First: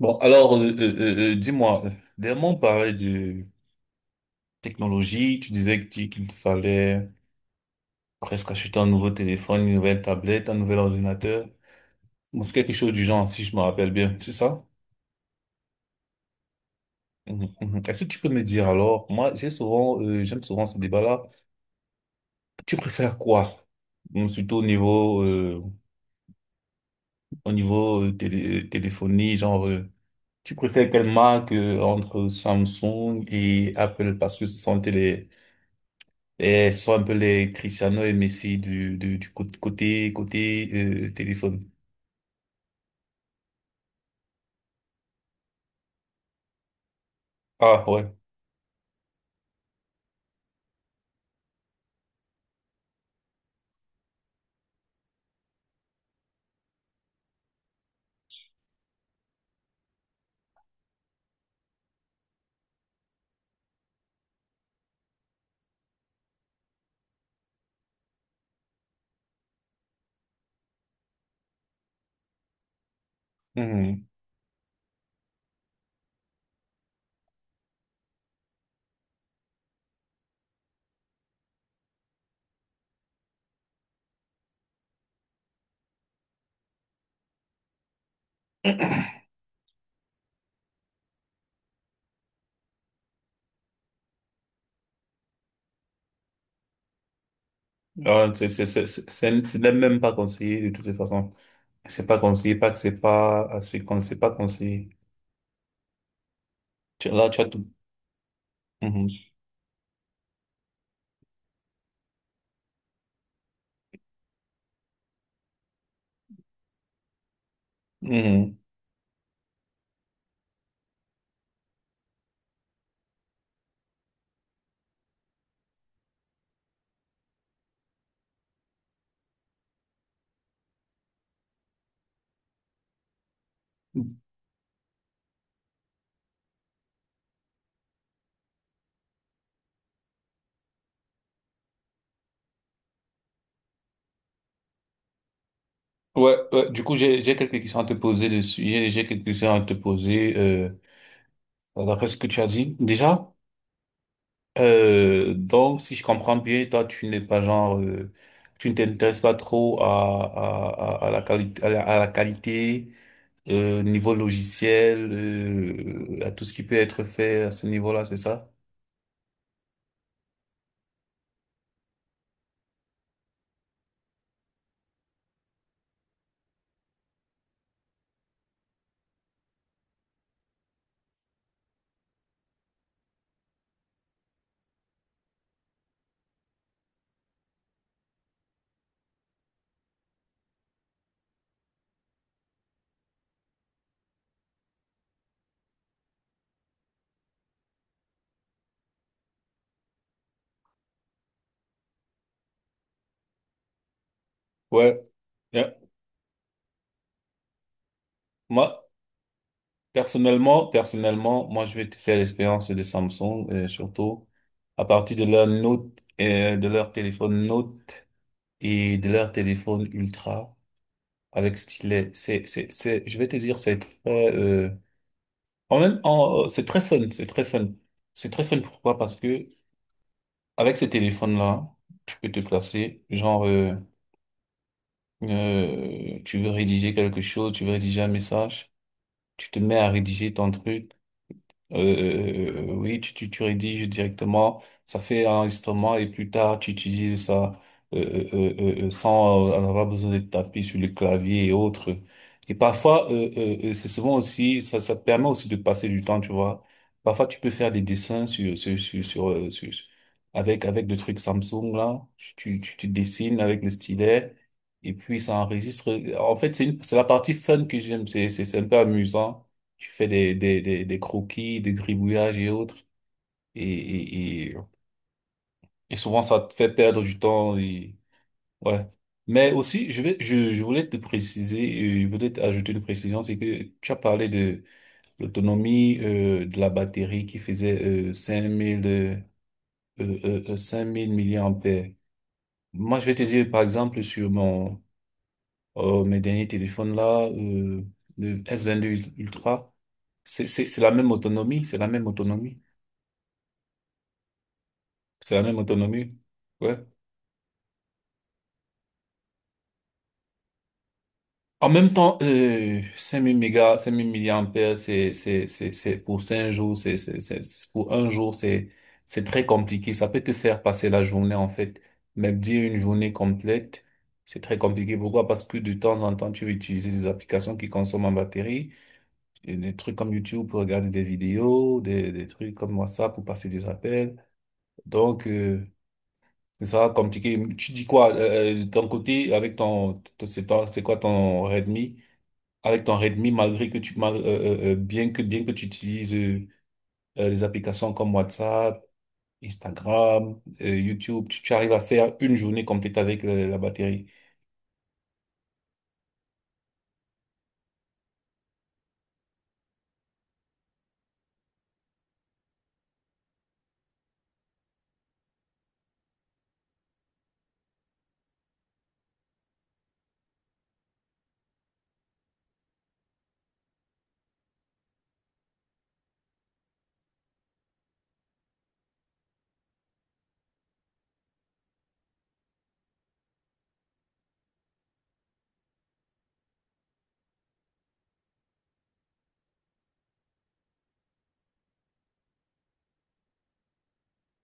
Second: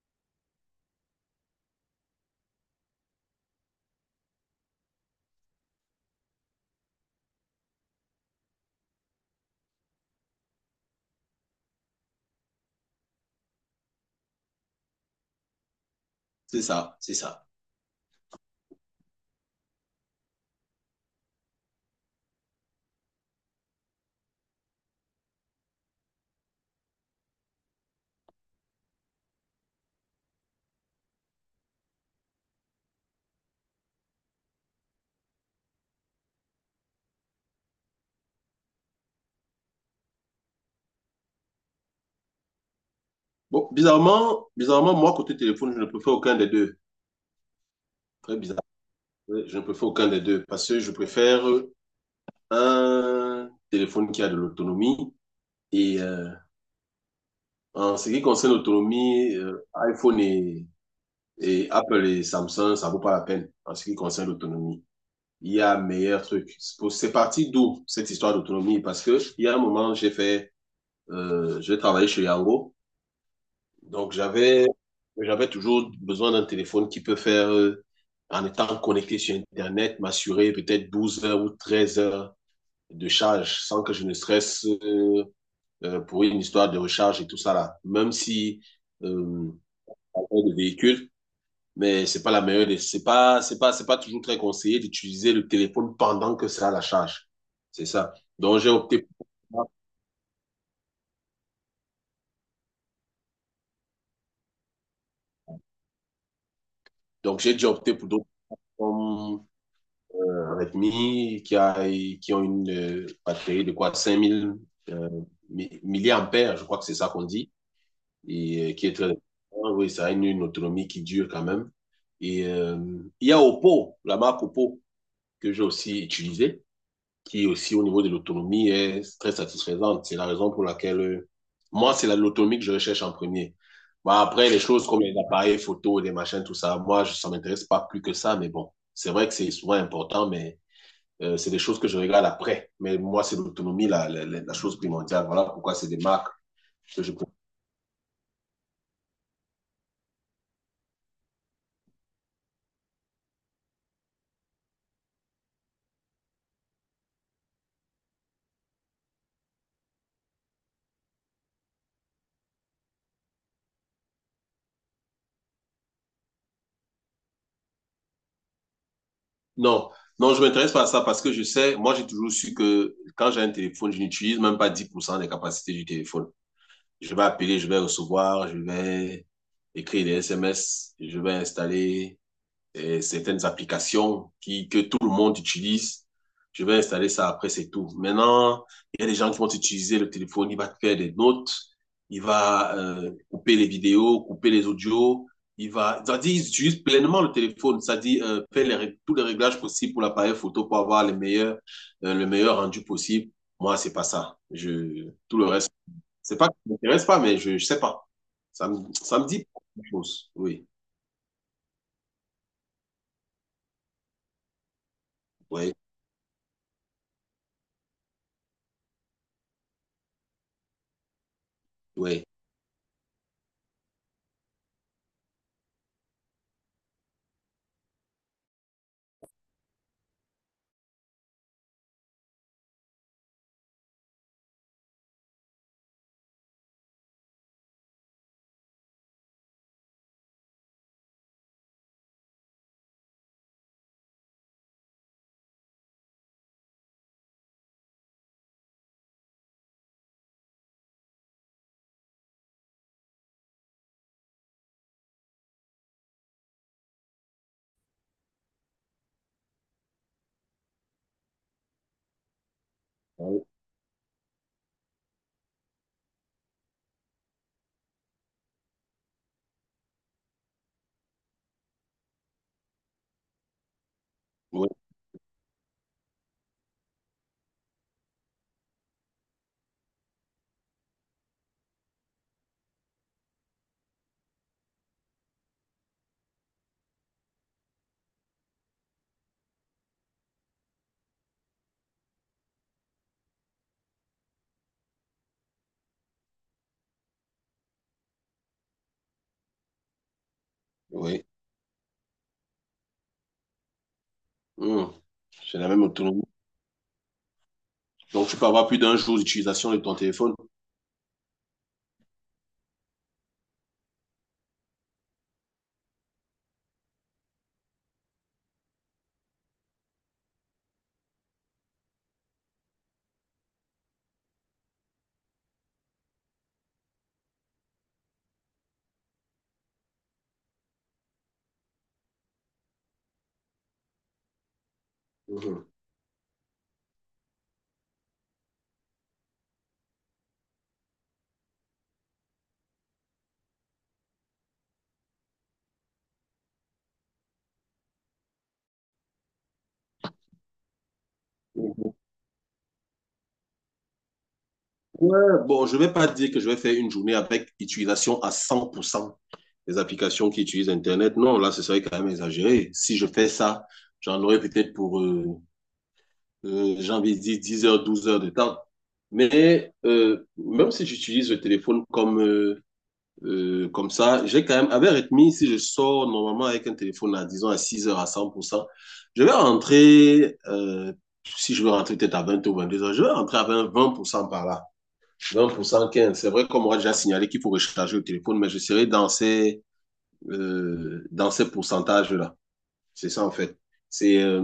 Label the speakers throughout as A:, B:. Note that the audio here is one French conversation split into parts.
A: Bon, alors, euh, euh, euh, euh, dis-moi, euh, Dernièrement, on parlait de technologie. Tu disais que qu'il te fallait presque acheter un nouveau téléphone, une nouvelle tablette, un nouvel ordinateur, ou quelque chose du genre, si je me rappelle bien, c'est ça?
B: C'est ça, c'est ça.
A: Mhm, mhm. Est-ce que tu peux me dire alors? Moi, j'ai souvent, j'aime souvent ce débat-là. Tu préfères quoi? Bon, surtout au niveau téléphonie, genre, tu préfères quelle marque entre Samsung et Apple, parce que ce sont les Et ce sont un peu les Cristiano et Messi du côté, téléphone.
B: Bon, bizarrement, bizarrement, moi, côté téléphone, je ne préfère aucun des deux.
A: Ah, ouais.
B: Très bizarre. Ouais, je ne préfère aucun des deux parce que je préfère un téléphone qui a de l'autonomie. Et en ce qui concerne l'autonomie, iPhone et Apple et Samsung, ça vaut pas la peine en ce qui concerne l'autonomie. Il y a meilleur truc. C'est parti d'où cette histoire d'autonomie? Parce que il y a un moment, j'ai fait je travaillais chez Yango.
A: Mhm.
B: Donc, j'avais toujours besoin d'un téléphone qui peut faire, en étant connecté sur Internet, m'assurer peut-être 12 heures ou 13 heures de charge sans que je ne stresse pour une histoire de recharge et tout ça là. Même si euh, on a des véhicules, mais c'est pas la meilleure des, c'est pas toujours très conseillé d'utiliser le téléphone pendant que c'est à la charge. C'est ça.
A: Ah, c'est,
B: Donc,
A: c'est,
B: j'ai
A: c'est,
B: opté
A: c'est, c'est c'est
B: pour,
A: même pas conseillé de toutes les façons. C'est pas conseillé, pas que c'est pas, c'est quand c'est pas conseillé. Là, tu
B: donc
A: as
B: j'ai
A: tout.
B: dû opter pour d'autres
A: Mhm.
B: rythmie qui ont une batterie de quoi 5000 euh, milliampères, je crois que c'est ça qu'on dit,
A: Mhm.
B: et qui est très important. Oui, ça a une autonomie qui dure quand même. Et il y a Oppo, la marque Oppo, que j'ai aussi utilisée, qui aussi au niveau de l'autonomie est très satisfaisante. C'est la raison pour laquelle moi, c'est l'autonomie que je recherche en premier. Bon, après, les choses comme les appareils photo, les machins, tout ça, moi, ça ne m'intéresse pas plus que ça, mais bon, c'est vrai que c'est souvent important, mais c'est des choses que je regarde après. Mais moi, c'est l'autonomie, chose primordiale. Voilà pourquoi c'est des marques
A: Ouais, ouais, du coup,
B: que je...
A: j'ai quelques questions à te poser dessus. J'ai quelques questions à te poser, d'après ce que tu as dit. Déjà? Donc, si je comprends bien, toi, tu n'es pas genre, tu ne t'intéresses pas trop à la qualité, à la qualité, niveau logiciel, à tout ce qui peut être fait à ce niveau-là, c'est ça?
B: Non, non, je ne m'intéresse pas à ça parce que je sais, moi, j'ai toujours su que quand j'ai un téléphone, je n'utilise même pas 10% des capacités du téléphone. Je vais appeler, je vais recevoir, je vais écrire des SMS, je vais installer et certaines applications que tout le monde utilise. Je vais installer ça après, c'est tout. Maintenant, il y a des gens qui vont utiliser le téléphone, il va te faire des notes, il va couper les vidéos, couper les audios, il va, ça dit, ils utilisent pleinement le téléphone, ça dit, faire tous les réglages possibles pour l'appareil photo pour avoir le meilleur rendu possible. Moi, c'est pas ça.
A: Ouais.
B: Tout le reste,
A: Bien.
B: c'est pas que ça m'intéresse pas, mais je sais pas. Ça
A: Moi,
B: me, ça me dit quelque chose. Oui,
A: personnellement, moi, je vais te faire l'expérience de Samsung, surtout à partir de leur
B: oui,
A: Note, de leur téléphone Note et de leur téléphone Ultra avec stylet.
B: oui.
A: Je vais te dire, c'est très, euh. C'est très fun, c'est très fun. C'est très fun pourquoi? Parce que avec ces téléphones là tu peux te placer. Tu veux rédiger quelque chose, tu veux rédiger un message, tu te mets à rédiger ton truc. Oui, tu rédiges directement, ça fait un enregistrement et plus tard tu utilises ça euh, sans en avoir besoin de taper sur le clavier et autres. Et parfois, c'est souvent aussi, ça te permet aussi de passer du temps, tu vois. Parfois, tu peux faire des dessins sur, avec, avec le truc Samsung, là. Tu dessines avec le stylet et puis ça enregistre. En fait, c'est une, c'est la partie fun que j'aime, c'est un peu amusant. Tu fais des croquis, des gribouillages et autres. Et, et, et,
B: Oui.
A: et souvent, ça te fait perdre du temps. Et ouais. Mais aussi, je voulais te préciser, je voulais ajouter une précision, c'est que tu as parlé de l'autonomie de la batterie qui faisait 5000 5000 milliampères. Moi, je vais te dire, par exemple, sur mes derniers téléphones là, le S22 Ultra, c'est la même
B: Oui,
A: autonomie, c'est la même autonomie.
B: Mmh.
A: C'est la
B: C'est
A: même
B: la même
A: autonomie.
B: autonomie.
A: Ouais.
B: Donc, tu peux avoir plus d'un jour d'utilisation de ton téléphone.
A: En même temps, 5000 mégas, 5000 milliampères, c'est pour cinq jours, c'est pour un jour, c'est très compliqué. Ça peut te faire passer la journée, en fait. Même dire une journée complète, c'est très compliqué. Pourquoi? Parce que de temps en temps, tu vas utiliser des applications qui consomment en batterie, et des trucs comme YouTube pour regarder des vidéos, des trucs comme WhatsApp pour passer des appels. Donc,
B: Mhm.
A: euh. Ça sera compliqué. Tu dis quoi, ton côté, avec c'est quoi ton Redmi? Avec ton Redmi, malgré que tu, mal- bien que tu utilises, les applications comme WhatsApp, Instagram, YouTube, tu arrives à faire une journée complète avec la batterie.
B: Ouais, bon, je ne vais pas dire que je vais faire une journée avec utilisation à 100% des applications qui utilisent Internet. Non, là, ce serait quand même exagéré. Si je fais ça, j'en aurais peut-être pour, j'ai envie de dire, 10 heures, 12 heures de temps. Mais même si j'utilise le téléphone comme ça, j'ai quand même, avec Redmi, si je sors normalement avec un téléphone à, disons, à 6 heures, à 100%, je vais rentrer, si je veux rentrer peut-être à 20 ou 22 heures, je vais rentrer à 20, 20% par là. 20%, 15%. C'est vrai qu'on m'aura déjà signalé qu'il faut recharger le téléphone, mais je serai dans ces pourcentages-là. C'est ça, en fait. C'est, euh,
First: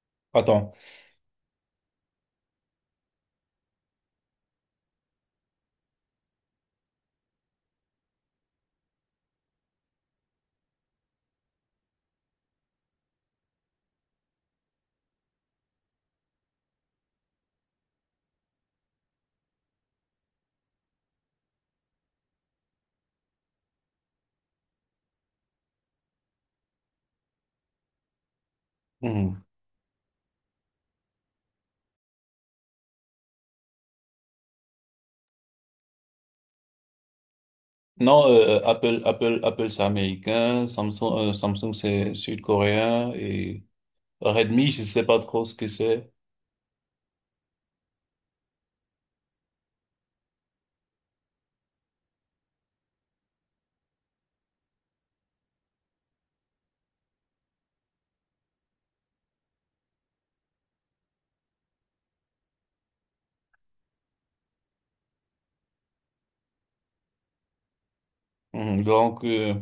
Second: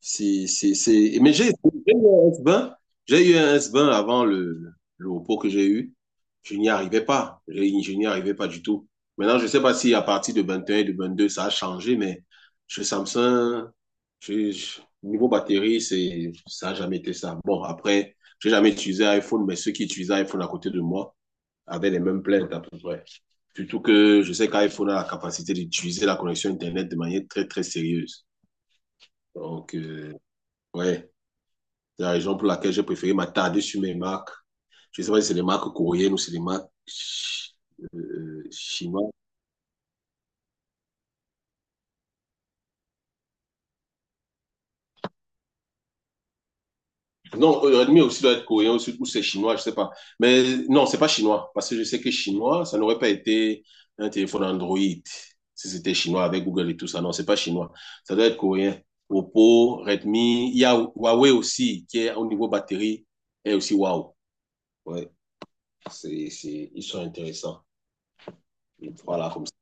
B: c'est,
A: Attends.
B: c'est... Mais j'ai eu un S20. J'ai eu un S20 avant le repos que j'ai eu. Je n'y arrivais pas. Je n'y arrivais pas du tout. Maintenant, je ne sais pas si à partir de 21 et un et de 22, ça a changé, mais chez Samsung, niveau batterie, ça n'a jamais été ça. Bon, après, j'ai jamais utilisé iPhone, mais ceux qui utilisaient iPhone à côté de moi avaient les mêmes plaintes à peu près. Surtout que je sais qu'iPhone a la capacité d'utiliser la connexion Internet de manière très, très sérieuse.
A: Mhm.
B: Donc, ouais. C'est la raison pour laquelle j'ai préféré m'attarder sur mes marques. Je ne sais pas si c'est des marques coréennes ou c'est des marques
A: Non, Apple,
B: chinoises.
A: C'est américain, Samsung, c'est sud-coréen et Redmi, je sais pas trop ce que c'est.
B: Non, Redmi aussi doit être coréen ou c'est chinois, je ne sais pas. Mais non, c'est pas chinois, parce que je sais que chinois, ça n'aurait pas été un téléphone Android si c'était chinois avec Google et tout ça. Non, c'est pas chinois. Ça doit être coréen. Oppo, Redmi, il y a Huawei aussi, qui est au niveau batterie, et aussi wow. Ouais, ils sont intéressants.
A: Mhm. Donc,
B: Voilà, comme ça.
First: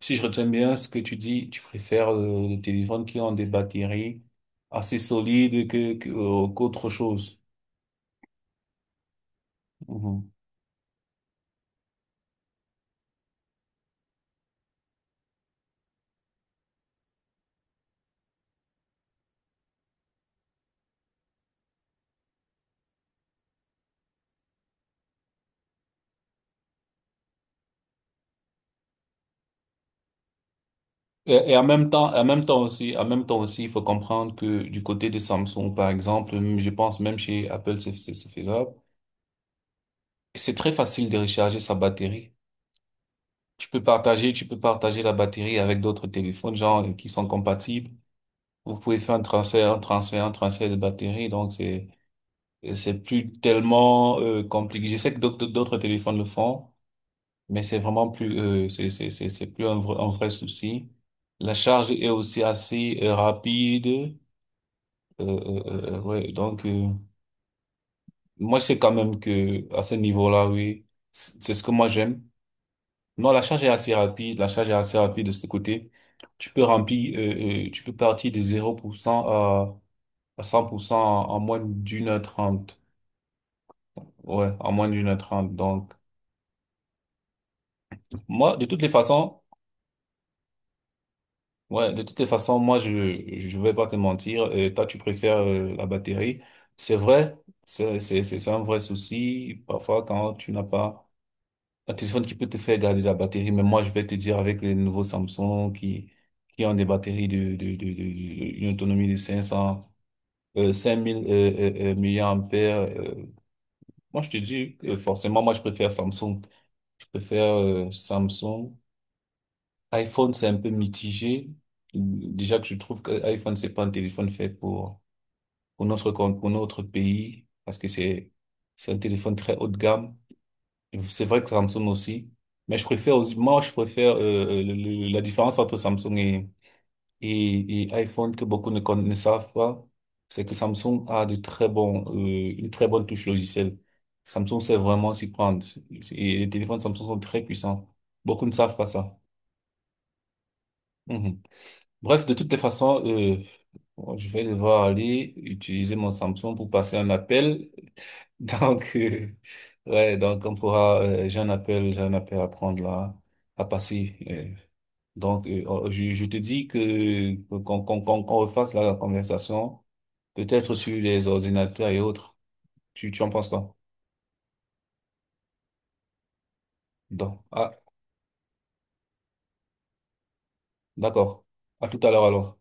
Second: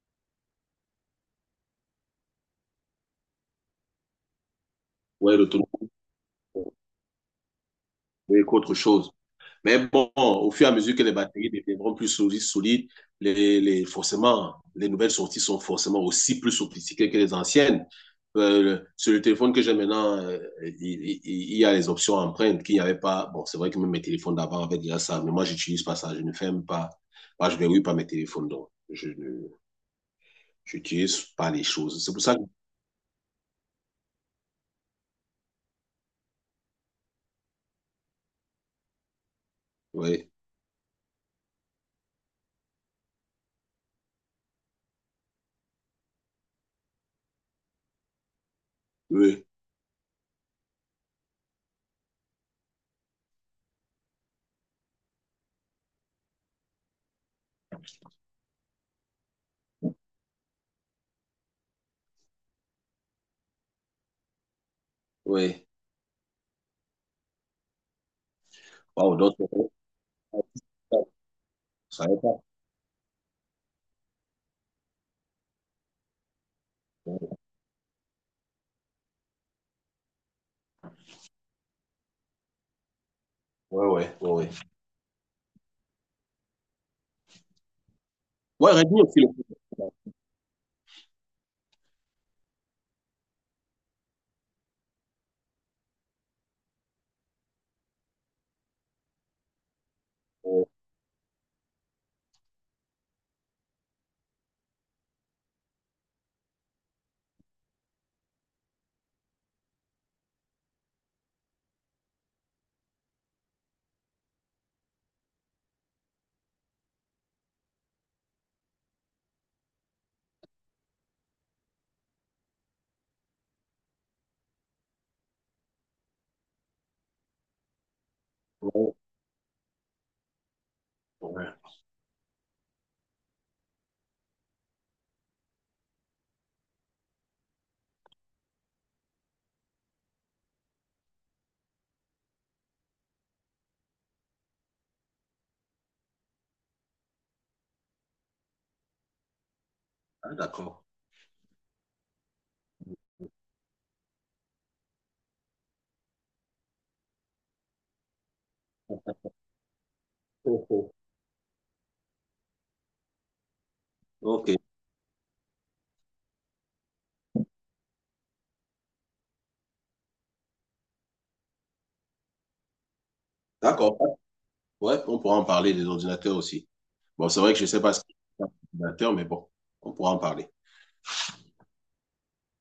A: si je retiens bien ce que tu dis, tu préfères les téléphones qui ont des batteries assez
B: Ouais,
A: solides
B: l'autonomie,
A: qu'autre chose.
B: c'est autre chose. Mais bon,
A: Mhm.
B: au fur et à mesure que les batteries deviendront plus solides, forcément, les nouvelles sorties sont forcément aussi plus sophistiquées que les anciennes. Sur le téléphone que j'ai maintenant, il y a les options empreintes qu'il n'y avait pas. Bon, c'est vrai que même mes téléphones d'avant avaient déjà ça, mais moi, j'utilise pas ça. Je ne ferme pas. Moi, je verrouille pas mes téléphones, donc je ne j'utilise pas
A: Et en
B: les
A: même
B: choses. C'est
A: temps,
B: pour ça que.
A: en même temps aussi, il faut comprendre que du côté de Samsung, par exemple, je pense même chez Apple, c'est faisable.
B: Oui,
A: C'est très facile de recharger sa batterie. Tu peux partager la batterie avec d'autres téléphones, genre qui sont compatibles. Vous pouvez faire
B: oui,
A: un transfert de batterie, donc c'est euh. C'est plus tellement compliqué. Je sais que d'autres téléphones le font, mais c'est vraiment plus c'est plus un vrai souci. La charge est aussi assez rapide.
B: oui.
A: Ouais, donc moi c'est quand
B: Wow,
A: même
B: donc,
A: que à ce niveau-là, oui, c'est ce que moi
B: ça va
A: j'aime.
B: pas.
A: Non, la charge est assez rapide. La charge est assez rapide de ce côté. Tu peux remplir, tu peux partir de zéro pour cent à 100% en moins d'une heure trente.
B: Ouais, ouais, ouais.
A: Ouais, en moins d'une heure trente. Donc moi, de
B: Ouais,
A: toutes les
B: réduire aussi
A: façons, ouais, de toutes les façons, moi, je vais pas te mentir. Euh, toi, tu préfères la batterie. C'est vrai, c'est un vrai souci. Parfois, quand tu n'as
B: le.
A: pas un téléphone qui peut te faire garder la batterie, mais moi, je vais te dire avec les nouveaux Samsung qui ont des batteries une autonomie de 500, 5000 milliampères. Euh, moi, je te dis, forcément, moi, je préfère Samsung. Je préfère Samsung. iPhone, c'est un peu mitigé. Déjà que je trouve que iPhone, c'est pas un téléphone fait pour, pour notre pays, parce que c'est
B: Ouais,
A: un téléphone très haut de gamme. C'est vrai que
B: ouais.
A: Samsung aussi. Mais je préfère aussi, moi, je préfère, la différence entre Samsung et, et iPhone que beaucoup ne savent pas, c'est que Samsung a de très bons, une très bonne touche logicielle. Samsung sait vraiment s'y prendre. Et les téléphones Samsung sont très puissants. Beaucoup ne savent pas ça.
B: Ah, d'accord.
A: Mhm. Bref, de toutes les façons, bon, je vais devoir aller utiliser mon Samsung pour passer un appel. Donc, ouais, donc on
B: Oh, oh.
A: pourra, j'ai un appel à prendre là, à passer. Euh,
B: Ok,
A: donc, oh, je te dis que qu'on refasse la conversation, peut-être sur les ordinateurs et autres. Tu en penses quoi?
B: d'accord. Ouais, on pourra en parler des ordinateurs aussi. Bon, c'est
A: Donc,
B: vrai que je
A: ah,
B: sais pas ce qu'il y a mais bon, on pourra en parler.
A: d'accord. À tout à l'heure alors.